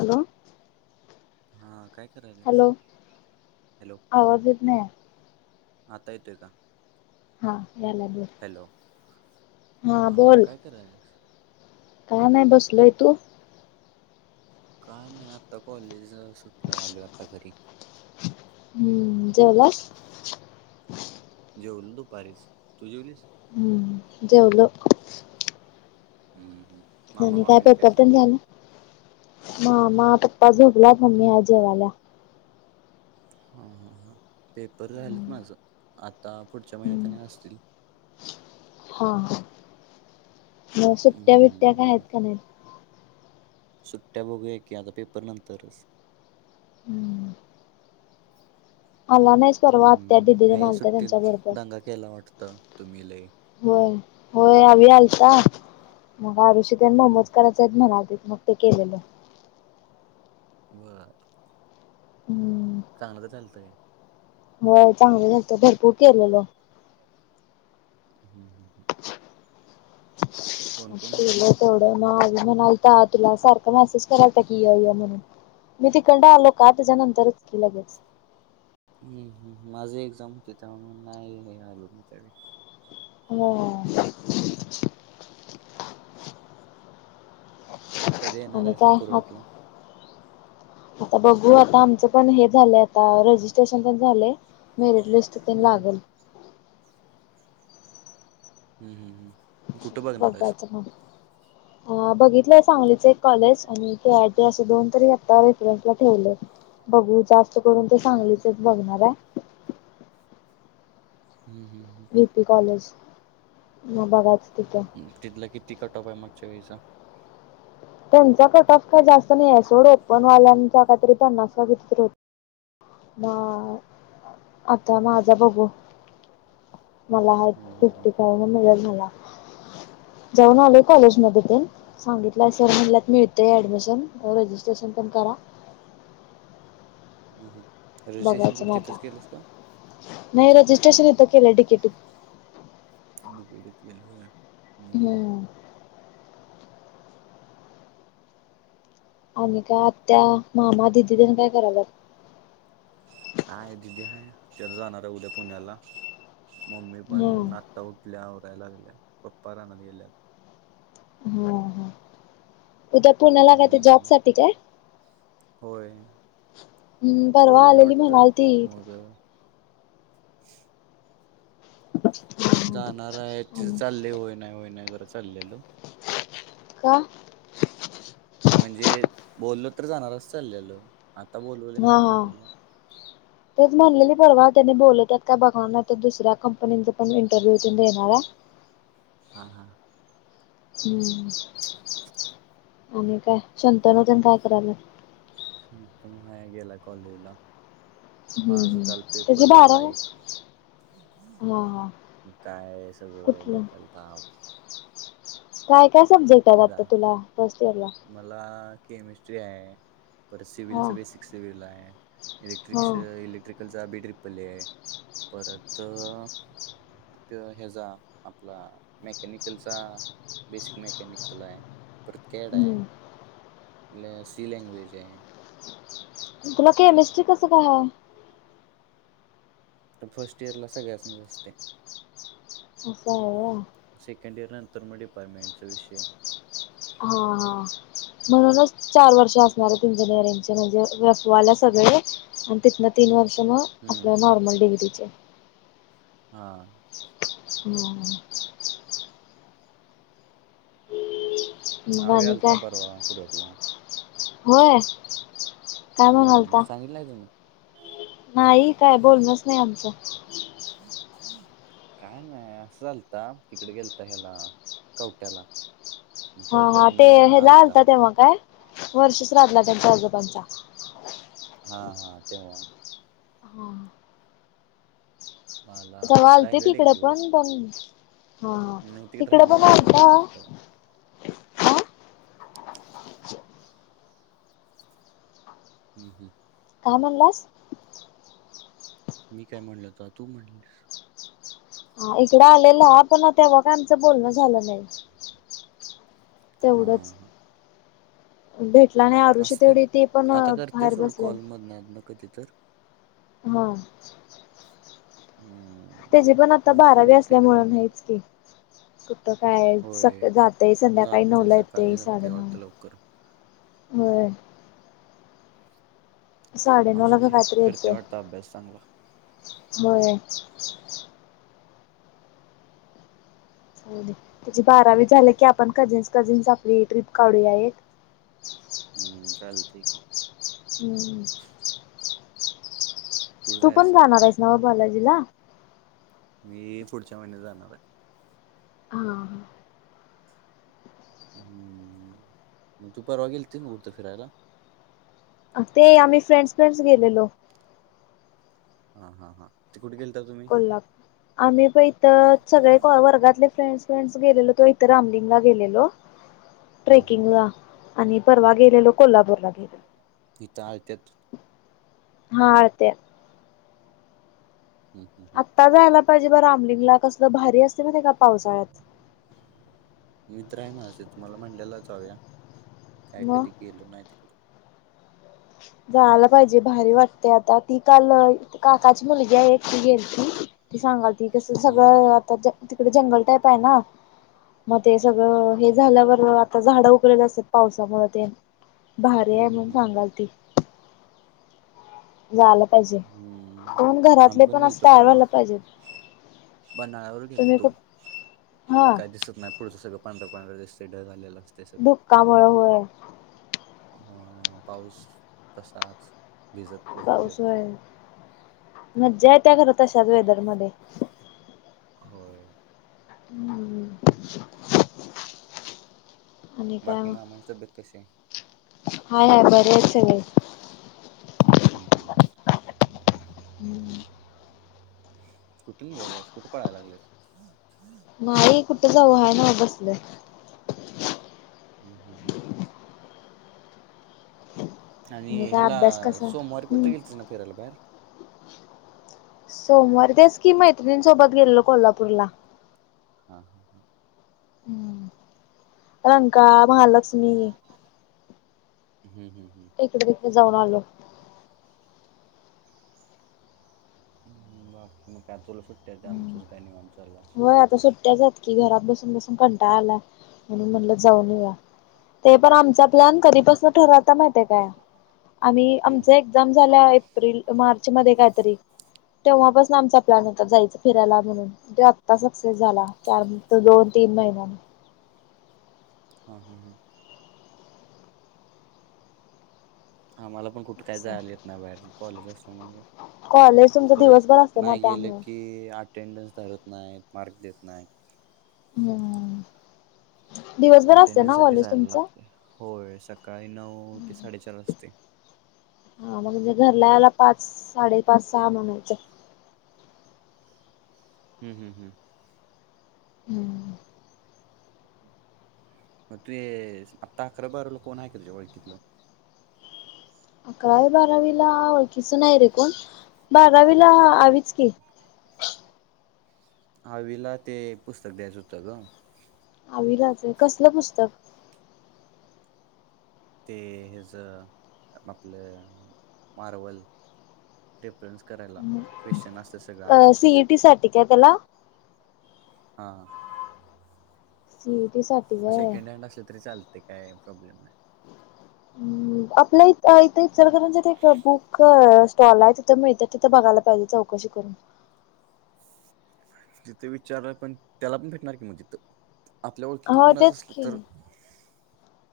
Hello. हा काय करायलास हॅलो हॅलो आवाज येत नाय. आता येतोय का? हा या लागलाय. हॅलो हा काय करायलीयास? काय नाय बसलोय तू? काय नाय आता कॉलेज सुटल आलोय आता घरी. हम्म जेवलास? जेवलो दुपारीच तू जेवलीस? हम्म जेवलो. हम्म हम्. आणि काय पेपर तेन झाला मामा, पप्पा झोपल्यात मम्मी आत जेवायलीया. हा हा हा पेपर झालेत माझं आता पुढच्या महिन्यात आणि असतील. हा हा. म सुट्ट्या बिट्या काय हायत हम्म का नायत? सुट्ट्या बघूया की आता पेपर नंतरच. अला नायस? हम्म काय सुट्टीत दंगा केला वाटत तुम्ही लय? होय होय आवी आलता मग आरुषी ते अन हम्म मोमोज कराय चेत म्हणा मग ते केलेलं. बर. हम्म. चांगलंच झालत काय? होय चांगलं झालत भरपूर केलेल. हम् हम् हम्. कोण होता केलं तेवढं मग आवी म्हणालता तुला सारखा मेसेज करालता की य य म्हणून. मी तिकंड आलो का त्याच्यानंतरच ते लगेच. हम्म हम् माझं एक्झाम हुती त्यामुळं नाय हे आलो मी त्यावेळी. होय. कधी येणार आणि आहेस मग काय आ- कुरळपला आता बघू आता आमचं पण हे झाले आता, रजिस्ट्रेशन पण झालय, मेरिट लिस्ट हम्म हम्म लागेल. हम्. बघायचं म बघितलंय सांगलीच एक कॉलेज, आणि के. आय. टी असे दोन तरी आता रेफरन्सला ठेवलय. बघू जास्त करून ते चांगलीच एक बघणार आहे. हम् हम ह. बी. पी कॉलेज, म बघायचं तिथं तिथलं किती कट ऑफ आहे मगच्या वेळीचा? त्यांचा कट ऑफ काही जास्त नाही ए सोड, ओपनवाल्यांचा काहीतरी पन्नास काय किती तरी हो हा, आता माझा बघू. मला हायीत हम्म हम्म फिफ्टी हम्म फाइव्ह. मिळल मला, जाऊन आलोय कॉलेजमध्ये तेन, सांगितल तर म्हणल्यात मिळतय ऍडमिशन, रजिस्ट्रेशन पण करा. हम हम. बघायचं म आता, नाही रजिस्ट्रेशन इथं केलंय, डी. के. टी. इ त. डी. के. टी. त केल होय? हम्म. आणि काय? आत्या, मामा, दिदी, तेन काय कराल्यात? हाय, दिदी हाय, ती आता जाणार आहे उद्या पुण्याला, मम्मी हां पण आत्ता उठल्या आवराय लागल्या, पप्पा रानात गेल्यात. हा ह, उद्या पुण्याला काय ते जॉब हम्म साठी काय? होय, हम्म, परवा बोलवलंय आलेली वाटतं, म्हणाल ती मग हां जाणार आहे, हां तिथं आणि चाललय होय, नाही, होय, नाही, करत चाललेलं. का? म्हणजे बोललो तर जाणारच अस चाललेलं, आता बोलवलं हा म्हणून हा निघाल्या. तेच म्हणलेली परवा, त्यानी बोलवत्यात काय बघणार नाही तर, दुसऱ्या कंपनीचा पण इंटरव्यूव देणार आहे. हा हा. हम्म! आणि काय शंतनू तेन काय कराल्यात? शंतनु हाय, गेलाय कॉलेजला. हम्म माझा हम्म काल त्याची पेपर झाला एक. बारावी हा हा काय सगळं कुठलं डोक्याला ताप. काय काय सब्जेक्ट आहेत, जा आता तुला फर्स्ट इयरला? मला केमिस्ट्री आहे, परत हा सिव्हलच बेसिक सिव्हल हाय. हा इलेक्ट्रिकस इलेक्ट्रिकलचा बी ट्रिपल आहे, परत हेजा आपला मेकॅनिकलचा बेसिक मेकॅनिक कल हाय, परत कॅड हम्म हाय, सी लँग्वेज हाय. तुला केमिस्ट्री कसं काय हाय? फर्स्ट इयरला सगळ्यासनीच असतय. अस हाय होय. सेकंड इयर नंतर मग डिपार्टमेंटचा विषय. हा हा. म्हणूनच चार वर्ष असणार आहेत इंजिनिअरिंगचे, म्हणजे एफ. वाय ला सगळे. आणि तिथनं तीन वर्ष मग, हम्म आपल्या नॉर्मल डिग्रीचे. हा. हम्म. मग आवे आणि आलता काय? परवा कुरपला होय. काय हम्म म्हणालता सांगितलंय तुन. नाही काय बोलणच नाय आमचं. [unintelligible] काय नाय असंच आलता तिकडे गेलता ह्याला कवट्याला. मग हा हा ते कवट्यातनं हेला आलता तेव्हा काय वर्ष श्राद्धला त्यांच्या आजोबांच्या. हा हा तेव्हा. हा. मला तेव्हा आलतेत राहिलेला एक हिकडं पण दिवस पण पण हा नाही तिकडे तिकड पण राहिलेला तो एक आलता. दिवस तेव्हा हम्म हम्म. का म्हनलास? मी काय म्हणल तवा तू म्हणलीस. हा इकडं आलेला पण तेव्हा काय आमचं बोलणं झालं नाय. हां हा. भेटला नाय असतंय आता करतय सोड कॉलमध मधन आदन कधी तर. हा. हम्म. त्याची पण आता बाकी बारावी मग असल्यामुळ तिकडं हायच की. कुठं काय होय स- जातय संध्याकाळी जाते नऊला येतय सकाळी जाते साडेनऊ वाटतं लवकर होय. साडे नऊला असू का दे काय तर करते येतय वाटतं अभ्यास चांगला होय. त्याजी बारावी झाली की आपण कजिन्स कजिन्स आपली ट्रिप काढूया एक. [inaudible] हम्म चालतंय की. हम्म. कुठं तू पण जायचं जाणार आहेस नव बालाजीला? मी पुढच्या महिन्यात जाणारय. हा. हम् म तू परवा गेलती ना कुटतर फिरायला? अ ते आम्ही फ्रेडस फ्रेडस गेलेलो. हा हा हा. ते कुठ गेलता तू कोल्हा आम्ही प इथं सगळे वर्गातले फ्रेंड्स फेड्स गेलेलो तो इथं रामलिंगला गेलेलो. हम्म हम्म ट्रेकिंगला आणि परवा गेलेलो कोल्हापूरला गेलो. हित आळत्यात हा आळतिया. हम् हम् हम्. आता जायला पाहिजे ब रामलिंगला कसलं भारी असतय माहिताय का पावसाळ्यात. मित्र हाय माझा तिथ मला म्हंलेला जाऊया काय मग कधी गेलो नाय तिकडं. जायला पाहिजे भारी वाटतय आता ती काल काकाची मुलगी हाय एक ती गेलती ती सांगालती कस हम्म हम्म सगळं आता तिकडे जंगल टाईप हाय ना. मग ते सगळं हे झाल्यावर आता झाडं उगलेले असत पावसामुळे तेन. भारी आहे हम्म मग हम्म सांगाल ती जायला पाहिजे हम्म, कोण आम्ही घरातले पण असं गेलतो तयार परवा. व्हायला पाहिजेत [unintelligible] गेल तुम्ही तो खूप हा काय दिसत नाही पुढच सगळ पांढर पांढर दिसते ढग आलेल. धुक्कामुळे होय. हो पाऊस तसाच भिजत तसच पाऊस गेलो व्हय मज्जा येते त्या तश्या वेदरमध्ये. होय. हम्म. आणि काय बाकी म. मामाची तब्येत कशी हाय हाय बरेच मी. हम् हम् हम् हम कुठे निघायलास? कुठे पडायला लागलस? नाही कुठ जाऊ आहे ना बसल. हम् हम् हम आणि काय ह्याला अभ्यास कसा सोमवारी कुठ हम्म गेलती ना फिरायला बाहेर? सोमवार तेस की मैत्रिनी सोबत गेलो लो कोल्हापूरला. हां हां हां प्रंका महालक्ष्मी हम्म हम् हम्म इकडे तिकडे जाऊन आलो. बाकी [unintelligible] व्हय आता सुट्ट्याच आहेत. कि घरात बसून बसून कंटाळ आलाय म्हणून म्हणल जाऊन येउया. ते पण आमच् प्लॅन कधी पासून ठरवता माहििते काय आम्ही हम्म आमच एक एक्झाम झाल्या एप्रिल मार्च मध्ये कायतरी तेव्हापसून आमचा प्लॅन होता जायच फिरायला म्हणून तेव्हा सक्सेस झाला. चार दोन तीन महिन्यांनी हा हा हा हा मला पण कुठे काय जायले येत ना बाहेर कॉलेज असल्यामुळे. कॉलेज तुमचं परत दिवसभर असतं ना नाही गेल त्यामुळं. की आठ अटेंडन्स धरत नाहीत मार्क देत नाही. हम्म. दिवसभर असते अटेंडन्स ना साठी कॉलेज जायला तुमच? लागते होय सकाळी नऊ ते साडेचार वाजते. हा मग म्हणजे घरला याला पाच साडेपाच सहा म्हणायचे. हम् हम् हम हम्म मग ते आता अकरा बारावीला कोण आहे का तुझ्या ओळखीतल? अकरावी बारावीला ओळखीच नाही रे कोण बारावीला अवी च की. आवीला ते पुस्तक द्यायच होत ग. आवीलाच आहे. कसल पुस्तक? ते याच आपल मार्वल. रेफरन्स करायला क्वेश्चन असत सगळ अ आधीच त्यात. सीईटी साठी काय त्याला? हां सी ई टी स सेकंड हँड असले तरी चालते काय प्रॉब्लेम नाय. हम्म आपल्या इथ इचलकरंजीत एक बुक स्टॉल हाय तिथं मिळत्यात तिथं बघायला पाहिजे चौक शी करून तिथे विचार पण त्याला पण भेटणार की म तिथं आपल्या ओळखीतलं हो कोणाचं तेच असलं तर की.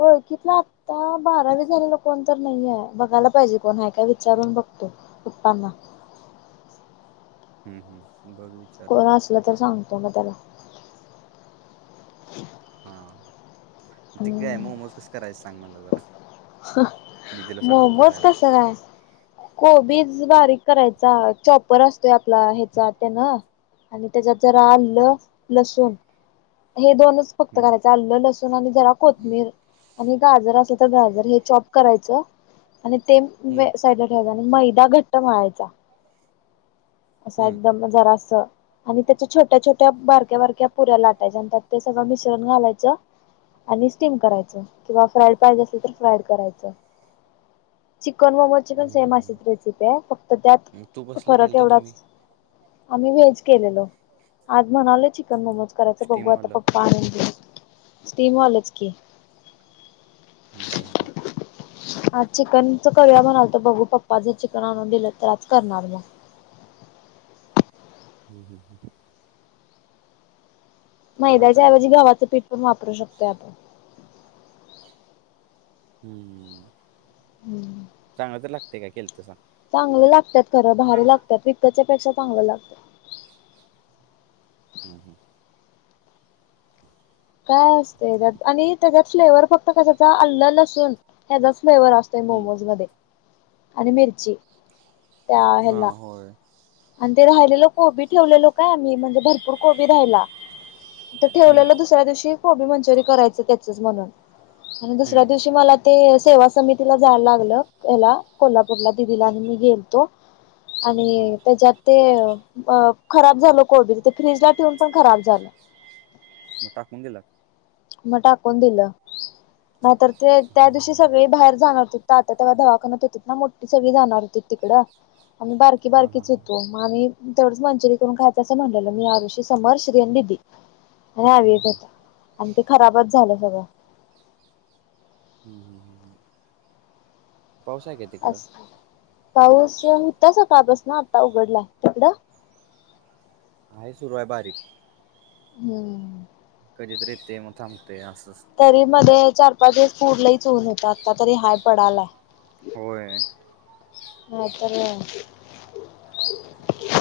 ओळखीतला ता बारावी झालेलं कोण तर नाहीये बघायला पाहिजे कोण तर हाय काय विचारून बघतो. पप्पानां हम्म हम्म बघ वीच कोण असलं तर सांगतो म त्याला [inaudible] हा ते काय हम्म मोमोज कसं करायचं सांग मला जरा. दिदीला सांगतो मोमोज करायला कसं काय? कोबीज बारीक करायचा चॉपर असतोय आपला ह्याचा त्यान आणि त्याच्याचात जरा आलं हम्म लसूण हे दोनच फक्त हम्म घालाय आल्ल लसूण आणि जरा कोथमीर आणि गाजर असल तर गाजर हे चॉप करायचं. आणि ते मंजे हम्म साईडला ठेवायच आणि मैदा घट्ट मळायचा. [unintelligible] असा हम्म एकदम जरासं आणि त्याच्या छोट्या छोट्या बारक्या बारक्या पुऱ्या लाटायच्या आणि त्यात ते सगळं मिश्रण घालायचं आणि स्टीम करायचं किंवा फ्राईड पाहिजे असल तर फ्राईड करायचं. चिकन मोमोजची पण सेम हम्म अशीच रेसिपी आहे फक्त त्यात हम्म तू कसले फरक केलत एवढा तुम्ही आम्ही व्हेज केलेलो आज म्हणाले चिकन मोमोज करायच बघू आता स्टीमवालं पप्पा आणील ते स्टीम वालेच की [inaudible] आज चिकनच करूया म्हणालतो बघू पप्पा जर चिकन आणून दिलं तर आज करणार म [inaudible] करा मैद्याच्या करा ऐवजी गव्हाचं पीठ पण वापरू शकतोय आपण. हम्म आपण चांगलं तर लागतय का? केलतसा चांगलं लागतात खरं भारी लागतात विकतच्या पेक्षा चांगलं लागत. [inaudible] हम्म हम्म काय असतय त्यात आणि त्याच्यात फ्लेवर फक्त कशाचा आल्ल लसूून ह्याजाच फ्लेवर अस ते मोमोज मध्ये आणि मिरची. त्या हा ह्याला होय. आणि ते राहिलेलं कोबी ठेवलेलो का मी म्हणजे भरपूर कोबी राहायला ते हम्म ठेवलेलं दुसऱ्या दिवशी कोबी मंचुरी करायचं त्याचच म्हणून आणि दुसऱ्या हम्म दिवशी मला ते सेवा समितीला जायला लागल ह्येला कोल्हापूरला दिदीला आणि मी गेलतो हा आणि त्याच्यात ते अ खराब झाल कोबी ते फ्रीज ला ठेऊन पण खराब झालं. म टाकून दिला म टाकून दिलं नायतर ते त्या दिवशी सगळे बाहेर जाणार होते. तात्या तवा दवाखानात होतीत ना मोठी सगळी जाणार होती तिकडं आम्ही बारकी हा हा बारकीच होतो हम्म म आम्ही तेवढंच मंचुरी करून खायचं असं म्हणटलं मी, आऋषी, समर्श, श्री आणि दिदी हा आवि एक हम्म होता. आणि ते खराबच झालं सगळं हम्म हम्म हम्म हम्म पाउस हाय का? तिकडं अस पाऊस होता स का बस ना आता उघडलाय तिकडं. हाये सुरू आहे बारीक. हम्म. कधीतरी येतय. म थांबतय असंच. तरी मध्ये चार पाच दिवस पुरलईच ऊन होतं. आता तरी हाय पडालाय. होय. नाही तर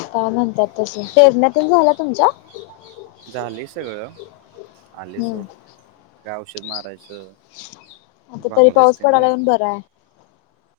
[inaudible] काय म्हणतात तस. पेरण्या पण झाल्या तुमच्या? झालेय सगळं. आले हम्म सोड. काय औषध मारायचं. आता तरी पाऊस भागलायसते पडायला व्हस? येऊन बरं आहे